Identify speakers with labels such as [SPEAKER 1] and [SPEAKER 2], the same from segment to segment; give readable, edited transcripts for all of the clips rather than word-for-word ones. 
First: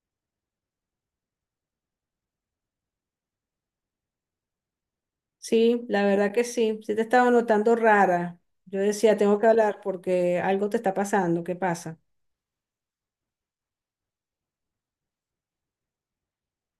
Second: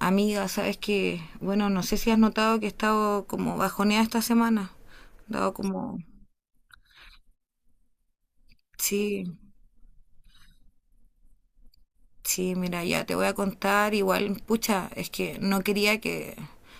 [SPEAKER 1] Amiga, sabes que, bueno, no sé si has notado que he estado como bajoneada esta semana. Dado
[SPEAKER 2] Sí,
[SPEAKER 1] como,
[SPEAKER 2] la verdad que sí. Sí te estaba notando rara. Yo decía,
[SPEAKER 1] sí,
[SPEAKER 2] tengo que hablar porque algo te está pasando. ¿Qué pasa?
[SPEAKER 1] sí, mira, ya te voy a contar. Igual, pucha, es que no quería que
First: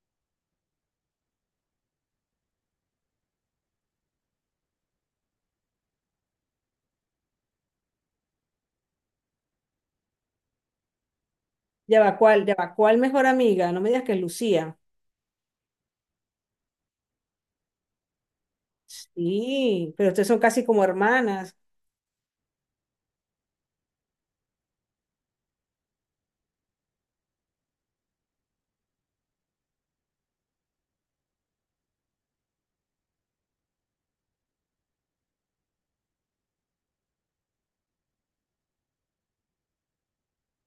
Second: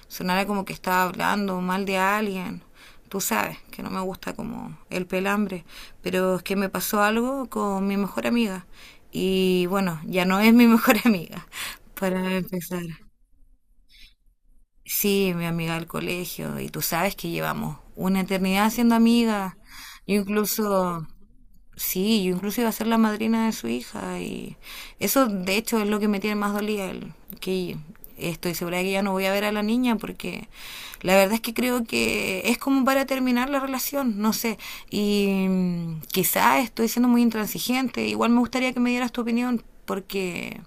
[SPEAKER 1] sonara como que estaba hablando mal de alguien. Tú sabes que no me gusta como el pelambre, pero es que me pasó algo con mi mejor amiga. Y bueno, ya no es mi mejor amiga,
[SPEAKER 2] Ya va,
[SPEAKER 1] para
[SPEAKER 2] ¿cuál? Ya va,
[SPEAKER 1] empezar.
[SPEAKER 2] ¿cuál mejor amiga? No me digas que es Lucía.
[SPEAKER 1] Sí, mi amiga del colegio, y tú sabes que llevamos una eternidad siendo amigas.
[SPEAKER 2] Sí, pero
[SPEAKER 1] Yo
[SPEAKER 2] ustedes son casi como
[SPEAKER 1] incluso,
[SPEAKER 2] hermanas.
[SPEAKER 1] sí, yo incluso iba a ser la madrina de su hija, y eso de hecho es lo que me tiene más dolida, que estoy segura de que ya no voy a ver a la niña porque la verdad es que creo que es como para terminar la relación, no sé. Y quizá estoy siendo muy intransigente, igual me gustaría que me dieras tu opinión, porque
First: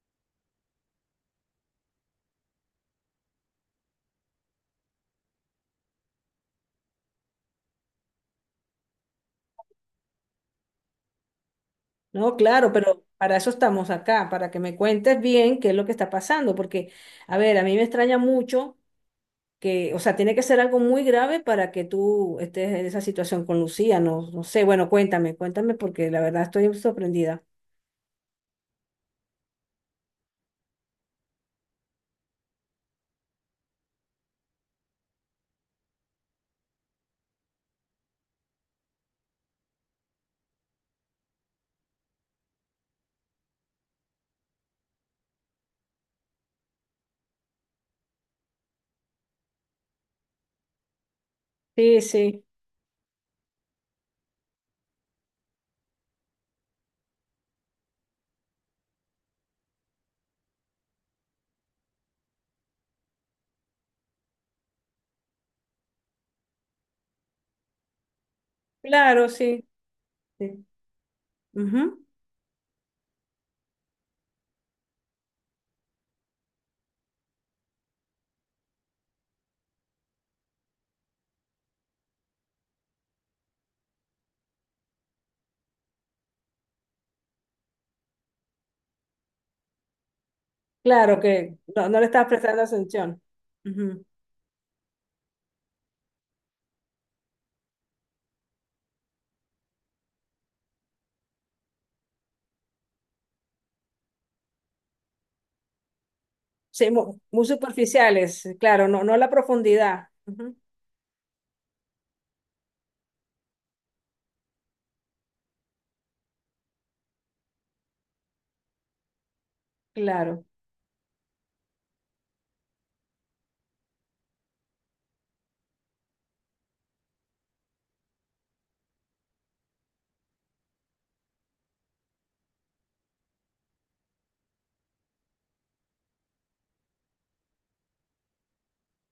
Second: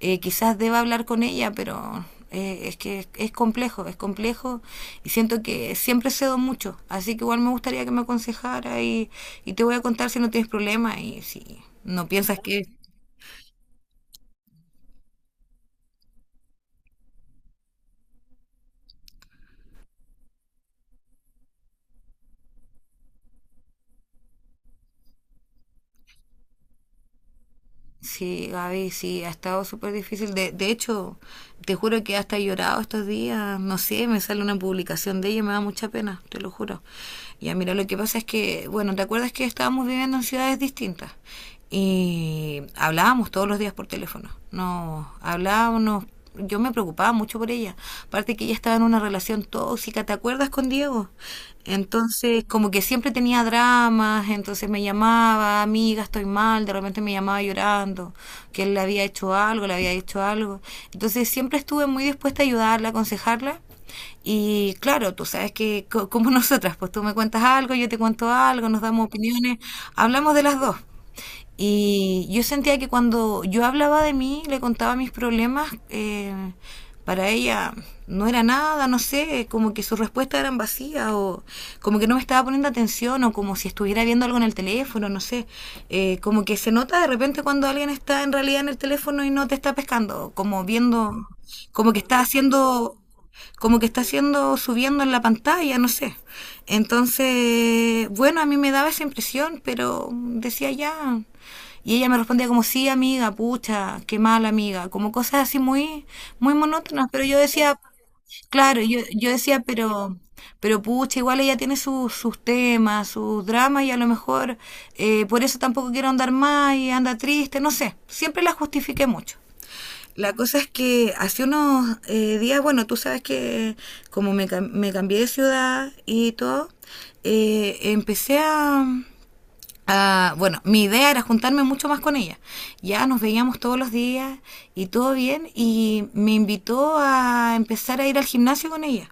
[SPEAKER 1] quizás deba hablar con ella, pero es que es complejo, es complejo y siento que siempre cedo mucho, así que igual me gustaría que me aconsejara y te voy a contar si no tienes problema y si no
[SPEAKER 2] No,
[SPEAKER 1] piensas que.
[SPEAKER 2] claro, pero para eso estamos acá, para que me cuentes bien qué es lo que está pasando. Porque, a ver, a mí me extraña mucho que, o sea, tiene que ser algo muy grave para que tú estés en esa situación con Lucía. No, no sé, bueno, cuéntame, cuéntame porque la verdad estoy sorprendida.
[SPEAKER 1] Sí, Gaby, sí, ha estado súper difícil. De hecho, te juro que hasta he llorado estos días. No sé, me sale una publicación de ella y me da mucha pena, te lo juro. Ya, mira, lo que pasa es que, bueno, ¿te acuerdas que estábamos viviendo en ciudades distintas? Y hablábamos todos los días por teléfono. No, hablábamos, nos yo me preocupaba mucho por ella. Aparte que ella estaba en una relación tóxica, ¿te acuerdas con Diego?
[SPEAKER 2] Sí,
[SPEAKER 1] Entonces,
[SPEAKER 2] sí,
[SPEAKER 1] como que siempre tenía dramas, entonces me llamaba, amiga, estoy mal, de repente me llamaba llorando, que él le había hecho algo, le había hecho algo. Entonces, siempre estuve muy dispuesta a ayudarla, aconsejarla. Y claro, tú sabes que como nosotras, pues tú me cuentas algo, yo te cuento algo, nos damos
[SPEAKER 2] claro,
[SPEAKER 1] opiniones,
[SPEAKER 2] sí.
[SPEAKER 1] hablamos de las
[SPEAKER 2] Sí.
[SPEAKER 1] dos.
[SPEAKER 2] Ujú.
[SPEAKER 1] Y yo sentía que cuando yo hablaba de mí, le contaba mis problemas, para ella no era nada, no sé, como que sus respuestas eran vacías o como que no me estaba poniendo atención o como si estuviera viendo algo en el teléfono, no sé. Como que se nota de repente cuando alguien está en realidad en el teléfono y no te está pescando, como
[SPEAKER 2] Claro
[SPEAKER 1] viendo,
[SPEAKER 2] que no,
[SPEAKER 1] como que
[SPEAKER 2] no le
[SPEAKER 1] está
[SPEAKER 2] estás prestando
[SPEAKER 1] haciendo
[SPEAKER 2] atención.
[SPEAKER 1] como que está
[SPEAKER 2] Ujú.
[SPEAKER 1] haciendo, subiendo en la pantalla, no sé. Entonces, bueno, a mí me daba esa impresión, pero decía ya. Y ella me respondía como, sí, amiga, pucha, qué mal, amiga. Como cosas así muy, muy
[SPEAKER 2] Sí,
[SPEAKER 1] monótonas. Pero yo
[SPEAKER 2] muy,
[SPEAKER 1] decía,
[SPEAKER 2] superficiales,
[SPEAKER 1] claro,
[SPEAKER 2] claro,
[SPEAKER 1] yo,
[SPEAKER 2] no, no
[SPEAKER 1] yo
[SPEAKER 2] la
[SPEAKER 1] decía,
[SPEAKER 2] profundidad. Ujú.
[SPEAKER 1] pero pucha, igual ella tiene sus temas, sus dramas y a lo mejor por eso tampoco quiero andar más y anda triste, no sé. Siempre la justifiqué mucho. La
[SPEAKER 2] Claro.
[SPEAKER 1] cosa es que hace unos días, bueno, tú sabes que me cambié de ciudad y todo, eh, empecé a, Bueno, mi idea era juntarme mucho más con ella. Ya nos veíamos todos los días y todo bien, y me invitó a empezar a ir al gimnasio con ella.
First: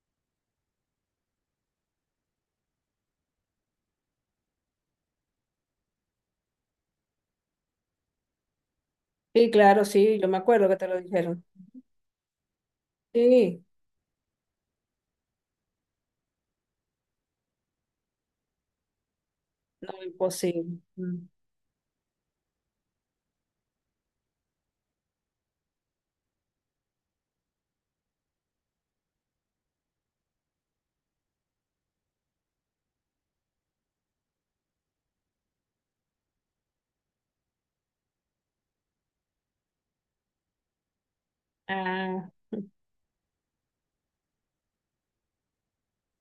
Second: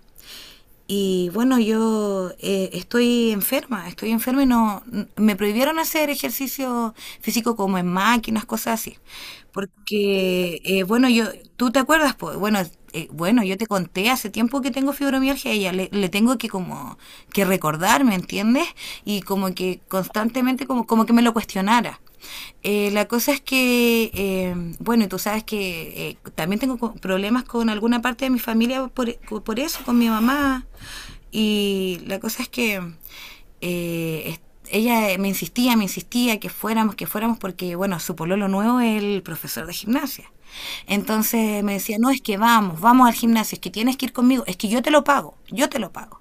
[SPEAKER 1] Y bueno, yo estoy enferma y no me prohibieron hacer ejercicio físico como en máquinas, cosas así.
[SPEAKER 2] Sí, claro, sí, yo me
[SPEAKER 1] Porque
[SPEAKER 2] acuerdo que te lo
[SPEAKER 1] bueno, yo
[SPEAKER 2] dijeron.
[SPEAKER 1] tú te acuerdas, pues bueno, bueno, yo
[SPEAKER 2] Sí,
[SPEAKER 1] te conté hace tiempo que tengo fibromialgia y ya le tengo que como que recordar, ¿me entiendes? Y como que
[SPEAKER 2] no,
[SPEAKER 1] constantemente
[SPEAKER 2] imposible.
[SPEAKER 1] como que me
[SPEAKER 2] Mm.
[SPEAKER 1] lo cuestionara. La cosa es que, bueno, tú sabes que también tengo problemas con alguna parte de mi familia por eso, con mi mamá. Y la cosa es que eh, es- ella me insistía que fuéramos, porque, bueno, su pololo nuevo es el profesor de gimnasia. Entonces me decía, no, es
[SPEAKER 2] Ah.
[SPEAKER 1] que vamos, vamos al gimnasio, es que tienes que ir conmigo, es que yo te lo pago, yo te lo pago.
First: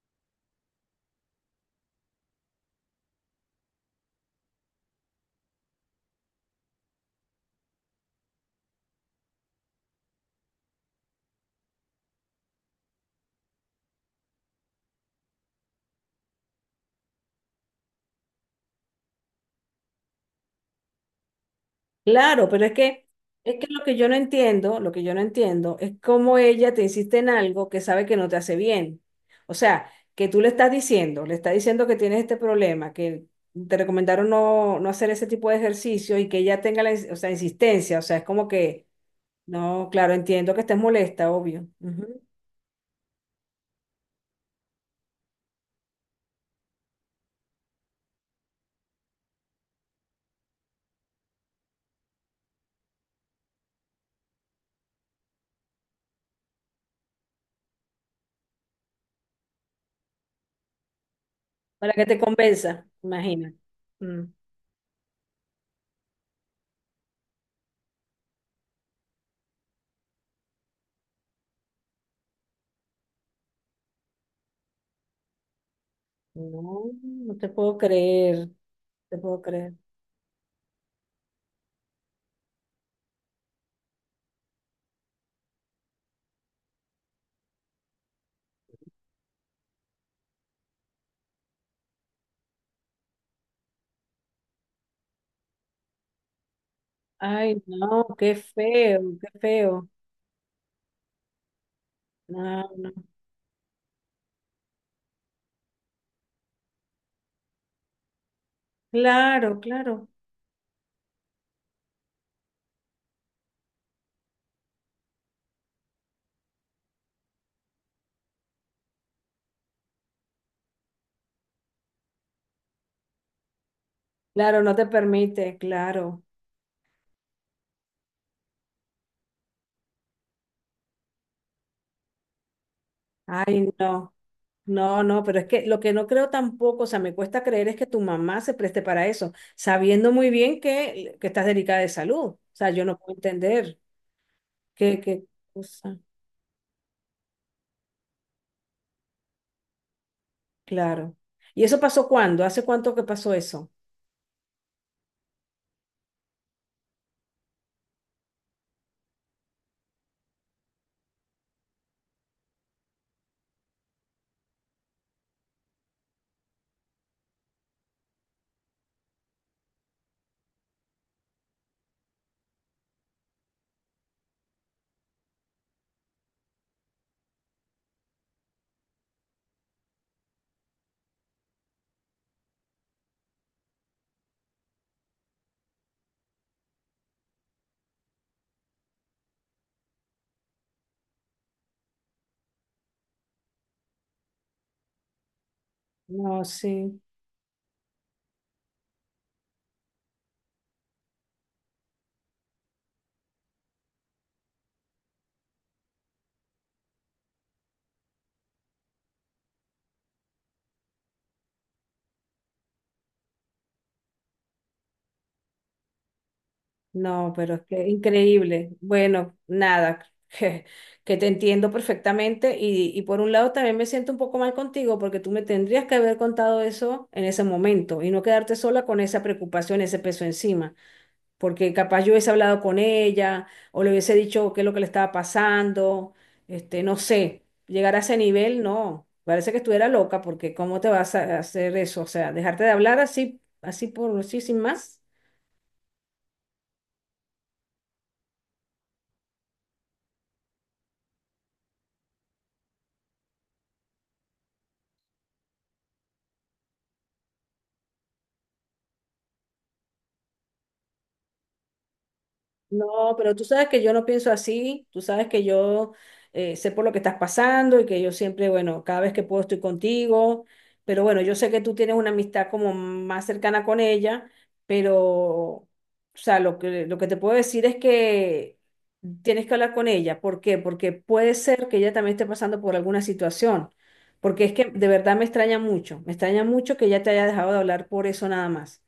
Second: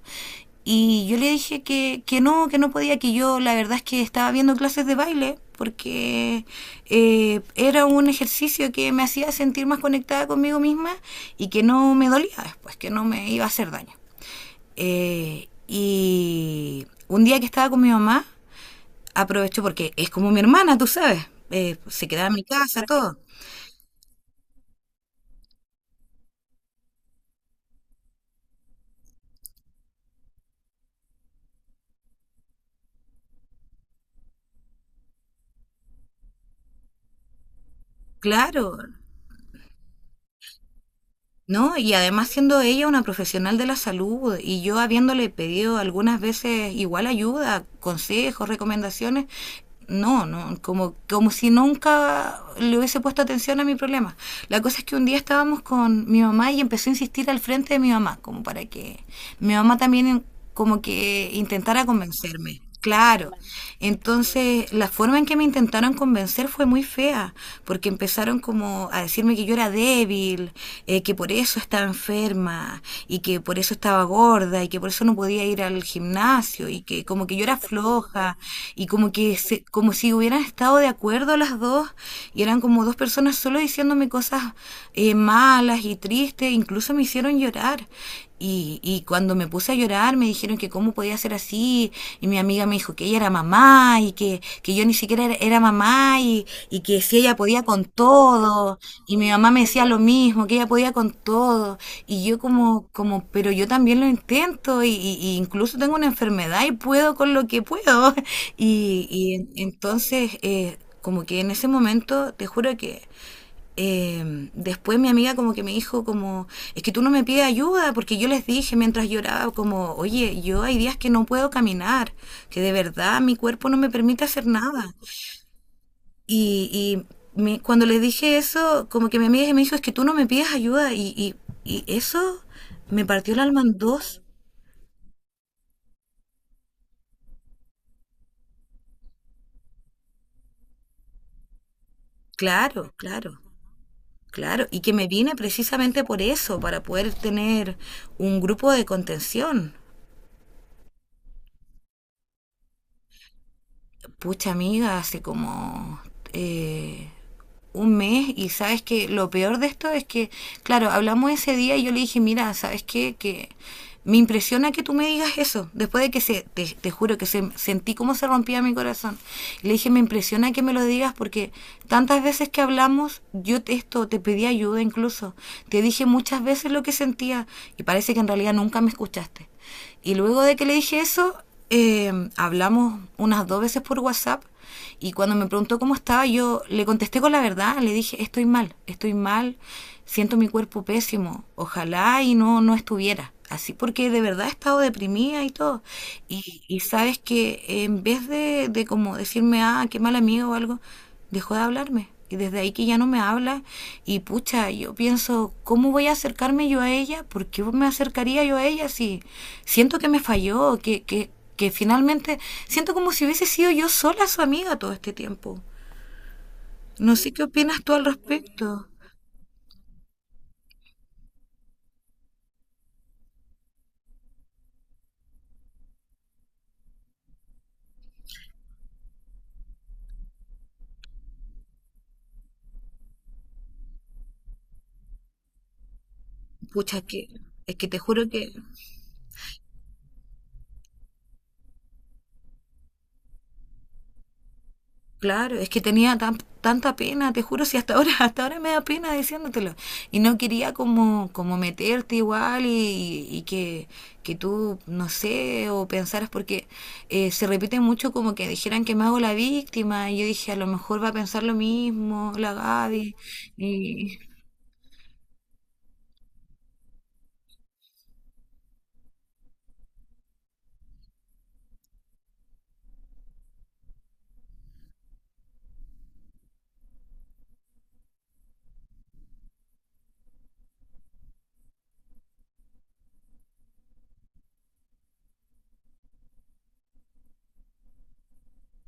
[SPEAKER 1] Y yo le dije que no, que no podía, que yo la verdad es que estaba viendo clases de baile porque era un ejercicio que me hacía sentir más conectada conmigo misma y que no me dolía después, que no me iba a hacer daño. Y un día que estaba con mi mamá, aproveché porque es como mi hermana, tú sabes, se quedaba en mi
[SPEAKER 2] Claro, pero es
[SPEAKER 1] casa,
[SPEAKER 2] que,
[SPEAKER 1] todo.
[SPEAKER 2] es que lo que yo no entiendo, lo que yo no entiendo es cómo ella te insiste en algo que sabe que no te hace bien. O sea, que tú le estás diciendo que tienes este problema, que te recomendaron no, no hacer ese tipo de ejercicio y que ella tenga la, o sea, insistencia. O sea, es como que,
[SPEAKER 1] Claro,
[SPEAKER 2] no, claro, entiendo que estés molesta, obvio.
[SPEAKER 1] no, y
[SPEAKER 2] Ujú.
[SPEAKER 1] además siendo ella una profesional de la salud y yo habiéndole pedido algunas veces igual ayuda, consejos, recomendaciones, no, no, como si nunca le hubiese puesto atención a mi problema. La cosa es que un día estábamos con mi mamá y empezó a insistir al frente de mi mamá, como para que mi mamá también como que intentara
[SPEAKER 2] Para que te
[SPEAKER 1] convencerme.
[SPEAKER 2] convenza,
[SPEAKER 1] Claro.
[SPEAKER 2] imagina. Mm.
[SPEAKER 1] Entonces, la forma en que me intentaron convencer fue muy fea, porque empezaron como a decirme que yo era débil, que por eso estaba enferma, y que por eso estaba gorda, y que por eso no podía ir al gimnasio, y
[SPEAKER 2] No,
[SPEAKER 1] que como que
[SPEAKER 2] no
[SPEAKER 1] yo
[SPEAKER 2] te
[SPEAKER 1] era
[SPEAKER 2] puedo
[SPEAKER 1] floja,
[SPEAKER 2] creer, no
[SPEAKER 1] y como
[SPEAKER 2] te
[SPEAKER 1] que
[SPEAKER 2] puedo creer.
[SPEAKER 1] como si hubieran estado de acuerdo las dos y eran como dos personas solo diciéndome cosas malas y tristes, incluso me hicieron llorar. Cuando me puse a llorar me dijeron que cómo podía ser así y mi amiga me dijo que ella era mamá y que yo ni siquiera era, era mamá que si ella podía
[SPEAKER 2] Ay,
[SPEAKER 1] con
[SPEAKER 2] no, qué
[SPEAKER 1] todo y
[SPEAKER 2] feo,
[SPEAKER 1] mi
[SPEAKER 2] qué
[SPEAKER 1] mamá me decía
[SPEAKER 2] feo.
[SPEAKER 1] lo mismo, que ella podía con todo y yo
[SPEAKER 2] No,
[SPEAKER 1] como,
[SPEAKER 2] no.
[SPEAKER 1] como pero yo también lo intento y incluso tengo una enfermedad y puedo con lo que puedo
[SPEAKER 2] Claro, claro,
[SPEAKER 1] entonces como que en ese momento, te juro que después mi amiga como que me dijo como, es que tú no me pides ayuda, porque yo les dije mientras lloraba como, oye, yo hay días que no puedo caminar, que de verdad mi cuerpo no me permite hacer
[SPEAKER 2] claro, no te
[SPEAKER 1] nada.
[SPEAKER 2] permite, claro.
[SPEAKER 1] Y, Cuando les dije eso, como que mi amiga me dijo, es que tú no me pides ayuda. Y eso me partió el alma
[SPEAKER 2] Ay,
[SPEAKER 1] en
[SPEAKER 2] no,
[SPEAKER 1] dos.
[SPEAKER 2] no, no, pero es que lo que no creo tampoco, o sea, me cuesta creer es que tu mamá se preste para eso, sabiendo muy bien que estás delicada de salud. O sea, yo
[SPEAKER 1] Claro,
[SPEAKER 2] no puedo
[SPEAKER 1] claro,
[SPEAKER 2] entender
[SPEAKER 1] claro. Y que
[SPEAKER 2] qué,
[SPEAKER 1] me
[SPEAKER 2] qué
[SPEAKER 1] vine
[SPEAKER 2] cosa.
[SPEAKER 1] precisamente por eso, para poder tener un grupo de contención.
[SPEAKER 2] Claro. ¿Y eso pasó cuándo? ¿Hace cuánto que pasó eso?
[SPEAKER 1] Pucha amiga, hace como eh, un mes y sabes que lo peor de esto es que, claro, hablamos ese día y yo le dije, mira, ¿sabes qué? Que me impresiona que tú me digas eso, después de que te juro que sentí cómo se rompía mi corazón. Y le dije, me impresiona que me lo digas porque tantas veces que hablamos, yo te pedí ayuda incluso, te dije muchas veces lo que sentía y parece que en realidad nunca me escuchaste. Y luego de que le dije eso, hablamos unas dos veces por WhatsApp y cuando me preguntó cómo estaba, yo le contesté con la verdad, le dije, estoy mal, siento mi cuerpo pésimo, ojalá y no, no estuviera así, porque de verdad he estado deprimida y todo.
[SPEAKER 2] No,
[SPEAKER 1] Y
[SPEAKER 2] sí.
[SPEAKER 1] sabes que en vez de como decirme, ah, qué mal amigo o algo, dejó de hablarme. Y desde ahí que ya no me habla. Y pucha, yo pienso, ¿cómo voy a acercarme yo a ella? ¿Por qué me acercaría yo a ella si siento que me falló? Que finalmente siento como si hubiese sido yo sola su amiga todo este tiempo. No sé
[SPEAKER 2] No,
[SPEAKER 1] qué
[SPEAKER 2] pero es
[SPEAKER 1] opinas
[SPEAKER 2] que
[SPEAKER 1] tú al
[SPEAKER 2] increíble.
[SPEAKER 1] respecto.
[SPEAKER 2] Bueno, nada, que, te entiendo perfectamente y por un lado también me siento un poco mal contigo porque tú me tendrías que haber contado eso en ese momento y no quedarte sola con esa preocupación, ese peso encima, porque capaz yo hubiese hablado con ella o le hubiese dicho qué es lo que le estaba pasando, este, no
[SPEAKER 1] Pucha, que
[SPEAKER 2] sé,
[SPEAKER 1] es que
[SPEAKER 2] llegar
[SPEAKER 1] te
[SPEAKER 2] a ese
[SPEAKER 1] juro que.
[SPEAKER 2] nivel, no, parece que estuviera loca porque ¿cómo te vas a hacer eso? O sea, dejarte de hablar así, así por, así sin más.
[SPEAKER 1] Claro, es que tenía tanta pena, te juro, si hasta ahora, hasta ahora me da pena diciéndotelo. Y no quería como meterte igual y que tú, no sé, o pensaras, porque se repite mucho como que dijeran que me hago la víctima, y yo dije, a lo mejor va a pensar lo mismo, la
[SPEAKER 2] No,
[SPEAKER 1] Gaby.
[SPEAKER 2] pero tú sabes que yo no
[SPEAKER 1] Y,
[SPEAKER 2] pienso así, tú sabes que yo sé por lo que estás pasando y que yo siempre, bueno, cada vez que puedo estoy contigo, pero bueno, yo sé que tú tienes una amistad como más cercana con ella, pero, o sea, lo que te puedo decir es que tienes que hablar con ella. ¿Por qué? Porque puede ser que ella también esté pasando por alguna situación, porque, es que de verdad me extraña mucho que ella te haya dejado de hablar por eso nada más.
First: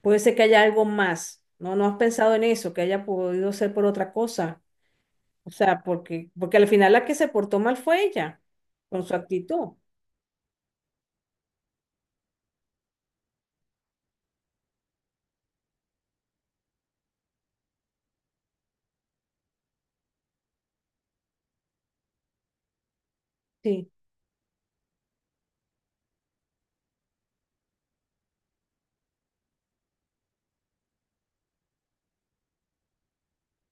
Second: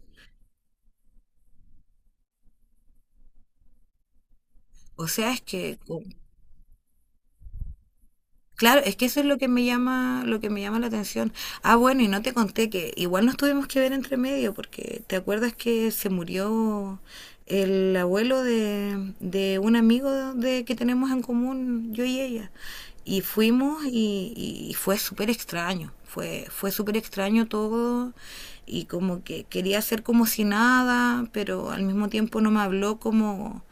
[SPEAKER 2] Puede ser que haya algo más. No, no has pensado en eso, que haya podido ser por otra cosa.
[SPEAKER 1] o sea, es
[SPEAKER 2] O
[SPEAKER 1] que.
[SPEAKER 2] sea, porque al final la que se portó mal fue ella,
[SPEAKER 1] Claro, es
[SPEAKER 2] con
[SPEAKER 1] que
[SPEAKER 2] su
[SPEAKER 1] eso es lo que me
[SPEAKER 2] actitud.
[SPEAKER 1] llama, lo que me llama la atención. Ah, bueno, y no te conté que igual nos tuvimos que ver entre medio, porque te acuerdas que se murió el abuelo de, un amigo de que tenemos en común, yo y ella. Y fuimos
[SPEAKER 2] Sí,
[SPEAKER 1] y fue súper extraño, fue súper extraño todo y como que quería hacer como si nada, pero al mismo tiempo no me habló como,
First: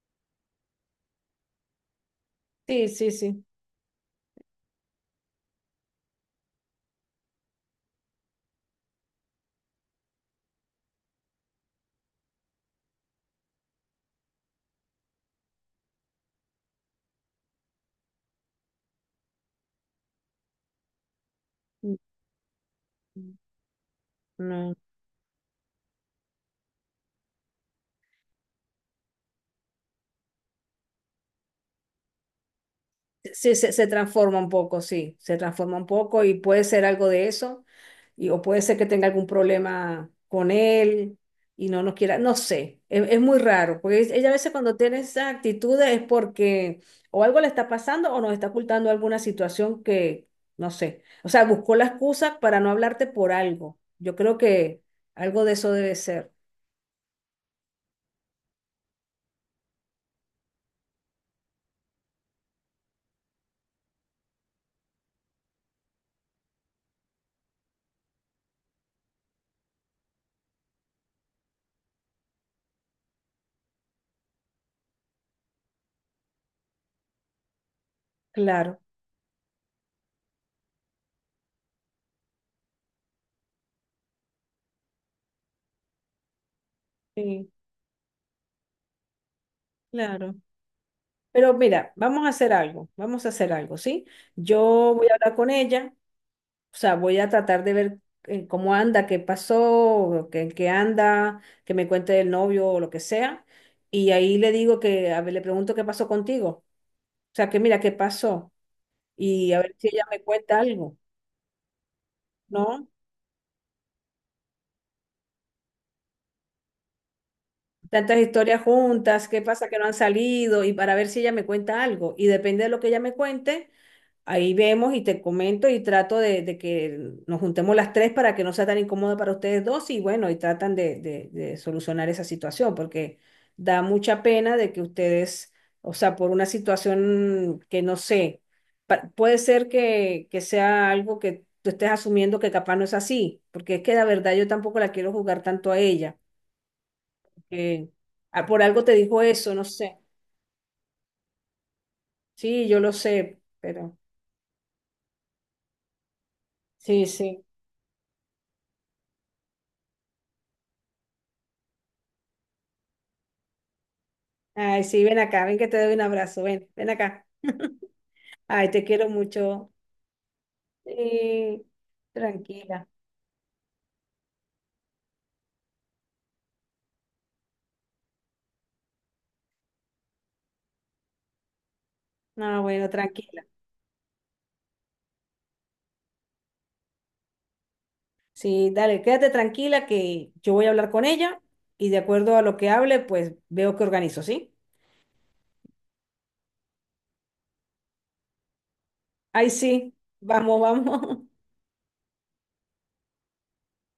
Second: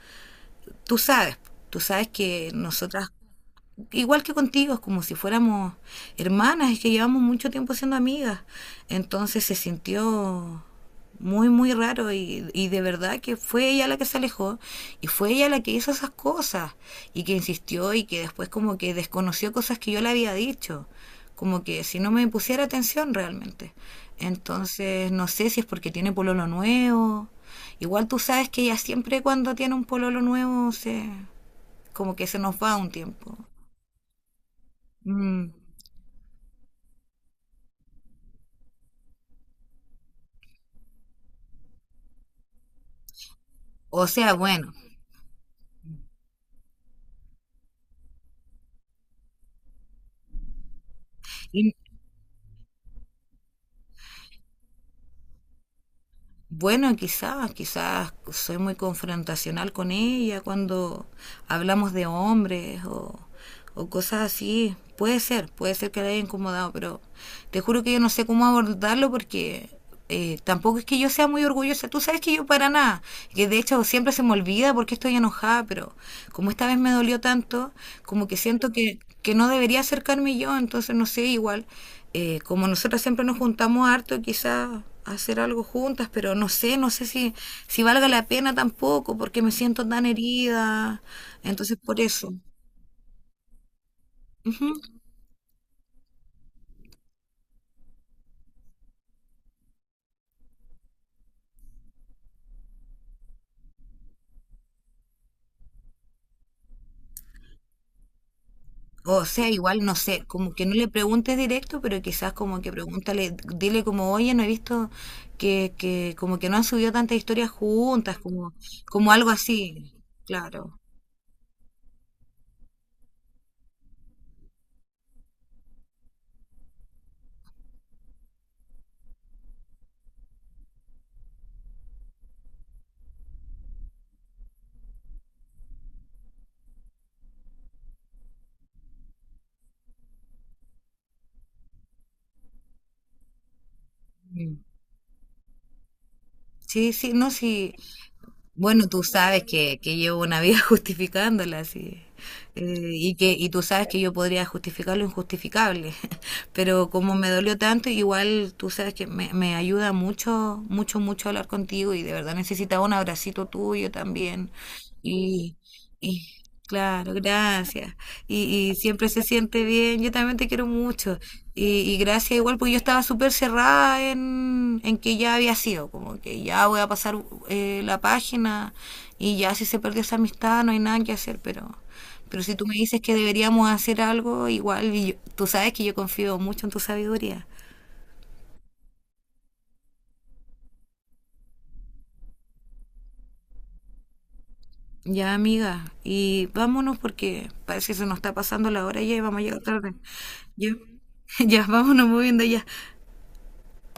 [SPEAKER 1] tú sabes, tú sabes que
[SPEAKER 2] sí,
[SPEAKER 1] nosotras
[SPEAKER 2] sí, sí.
[SPEAKER 1] igual que contigo, es como si fuéramos hermanas, es que llevamos mucho tiempo siendo amigas. Entonces se sintió muy, muy raro y de verdad que fue ella la que se alejó y fue ella la que hizo esas cosas y que insistió y que después como que desconoció cosas que yo le había dicho, como que
[SPEAKER 2] Mm.
[SPEAKER 1] si no me pusiera atención realmente.
[SPEAKER 2] No.
[SPEAKER 1] Entonces no sé si es porque tiene pololo nuevo. Igual tú sabes que ella siempre cuando tiene un pololo nuevo se como que se nos va un tiempo.
[SPEAKER 2] Sí, se transforma un poco, sí, se
[SPEAKER 1] Mm.
[SPEAKER 2] transforma un poco y puede ser algo de eso, o puede ser que tenga algún problema con él y no nos quiera, no sé, es muy raro, porque
[SPEAKER 1] O
[SPEAKER 2] ella a
[SPEAKER 1] sea,
[SPEAKER 2] veces
[SPEAKER 1] bueno,
[SPEAKER 2] cuando tiene esa actitud es porque o algo le está pasando o nos está ocultando alguna situación que, no sé, o sea,
[SPEAKER 1] y
[SPEAKER 2] buscó la excusa para no hablarte por algo. Yo creo que algo de eso debe ser,
[SPEAKER 1] bueno, quizás soy muy confrontacional con ella cuando hablamos de hombres o cosas así. Puede ser que la haya incomodado, pero te juro que yo no sé cómo abordarlo porque tampoco es que yo sea muy orgullosa. Tú sabes que yo para nada, que de hecho siempre se me olvida porque estoy enojada, pero como esta vez me dolió tanto, como que siento
[SPEAKER 2] claro.
[SPEAKER 1] que no debería acercarme yo, entonces no sé, igual, como nosotras siempre nos juntamos harto, quizás hacer algo juntas, pero no sé, no sé
[SPEAKER 2] Sí,
[SPEAKER 1] si valga la pena tampoco, porque me siento tan
[SPEAKER 2] claro.
[SPEAKER 1] herida,
[SPEAKER 2] Pero
[SPEAKER 1] entonces
[SPEAKER 2] mira,
[SPEAKER 1] por
[SPEAKER 2] vamos a
[SPEAKER 1] eso.
[SPEAKER 2] hacer algo, vamos a hacer algo, ¿sí?
[SPEAKER 1] Ujú.
[SPEAKER 2] Yo voy a hablar con ella, o sea, voy a tratar de ver cómo anda, qué pasó, qué, en qué anda, que me cuente el novio o lo que sea. Y ahí le digo que, a ver, le pregunto qué pasó contigo. O sea, que mira, qué pasó.
[SPEAKER 1] O sea,
[SPEAKER 2] Y a ver
[SPEAKER 1] igual,
[SPEAKER 2] si
[SPEAKER 1] no
[SPEAKER 2] ella me
[SPEAKER 1] sé, como
[SPEAKER 2] cuenta
[SPEAKER 1] que no le
[SPEAKER 2] algo,
[SPEAKER 1] preguntes directo, pero quizás como que
[SPEAKER 2] ¿no?
[SPEAKER 1] pregúntale, dile como, oye, no he visto que como que no han subido tantas historias juntas,
[SPEAKER 2] Tantas
[SPEAKER 1] como,
[SPEAKER 2] historias
[SPEAKER 1] como
[SPEAKER 2] juntas,
[SPEAKER 1] algo
[SPEAKER 2] qué pasa que no
[SPEAKER 1] así,
[SPEAKER 2] han salido, y
[SPEAKER 1] claro.
[SPEAKER 2] para ver si ella me cuenta algo. Y depende de lo que ella me cuente. Ahí vemos y te comento y trato de que nos juntemos las tres para que no sea tan incómodo para ustedes dos y bueno, y tratan de solucionar esa situación porque da mucha pena de que ustedes, o sea, por una situación que no sé, puede ser que sea algo que tú estés asumiendo que capaz no es así, porque es que la verdad yo
[SPEAKER 1] Mm.
[SPEAKER 2] tampoco la quiero jugar tanto a ella,
[SPEAKER 1] Sí, sí, no, sí,
[SPEAKER 2] porque ah, por algo
[SPEAKER 1] bueno,
[SPEAKER 2] te
[SPEAKER 1] tú
[SPEAKER 2] dijo
[SPEAKER 1] sabes
[SPEAKER 2] eso, no
[SPEAKER 1] que
[SPEAKER 2] sé.
[SPEAKER 1] llevo una vida justificándola, sí.
[SPEAKER 2] Sí, yo
[SPEAKER 1] Eh,
[SPEAKER 2] lo
[SPEAKER 1] y que
[SPEAKER 2] sé,
[SPEAKER 1] y tú sabes
[SPEAKER 2] pero
[SPEAKER 1] que yo podría justificar lo injustificable, pero
[SPEAKER 2] sí,
[SPEAKER 1] como me
[SPEAKER 2] sí.
[SPEAKER 1] dolió tanto, igual tú sabes que me ayuda mucho, mucho, mucho hablar contigo y de verdad necesitaba un abracito tuyo también.
[SPEAKER 2] Ay, sí, ven acá,
[SPEAKER 1] Y,
[SPEAKER 2] ven que te doy un
[SPEAKER 1] y
[SPEAKER 2] abrazo, ven, ven
[SPEAKER 1] claro,
[SPEAKER 2] acá.
[SPEAKER 1] gracias. Y,
[SPEAKER 2] Ay,
[SPEAKER 1] y
[SPEAKER 2] te
[SPEAKER 1] siempre
[SPEAKER 2] quiero
[SPEAKER 1] se siente
[SPEAKER 2] mucho.
[SPEAKER 1] bien. Yo también te quiero mucho.
[SPEAKER 2] Sí,
[SPEAKER 1] Y gracias igual, porque yo
[SPEAKER 2] tranquila.
[SPEAKER 1] estaba súper cerrada en que ya había sido, como que ya voy a pasar la página y ya si se perdió esa amistad no hay nada que hacer, pero si
[SPEAKER 2] No,
[SPEAKER 1] tú me
[SPEAKER 2] bueno,
[SPEAKER 1] dices que
[SPEAKER 2] tranquila.
[SPEAKER 1] deberíamos hacer algo, igual, tú sabes que yo confío mucho en tu sabiduría.
[SPEAKER 2] Sí, dale, quédate tranquila que yo voy a hablar con ella y de acuerdo a lo que hable, pues veo que organizo, ¿sí?
[SPEAKER 1] Ya, amiga, y vámonos porque parece que se nos está pasando la hora ya y vamos a
[SPEAKER 2] Ay,
[SPEAKER 1] llegar tarde.
[SPEAKER 2] sí, vamos,
[SPEAKER 1] Ya,
[SPEAKER 2] vamos.
[SPEAKER 1] ya, vámonos moviendo ya.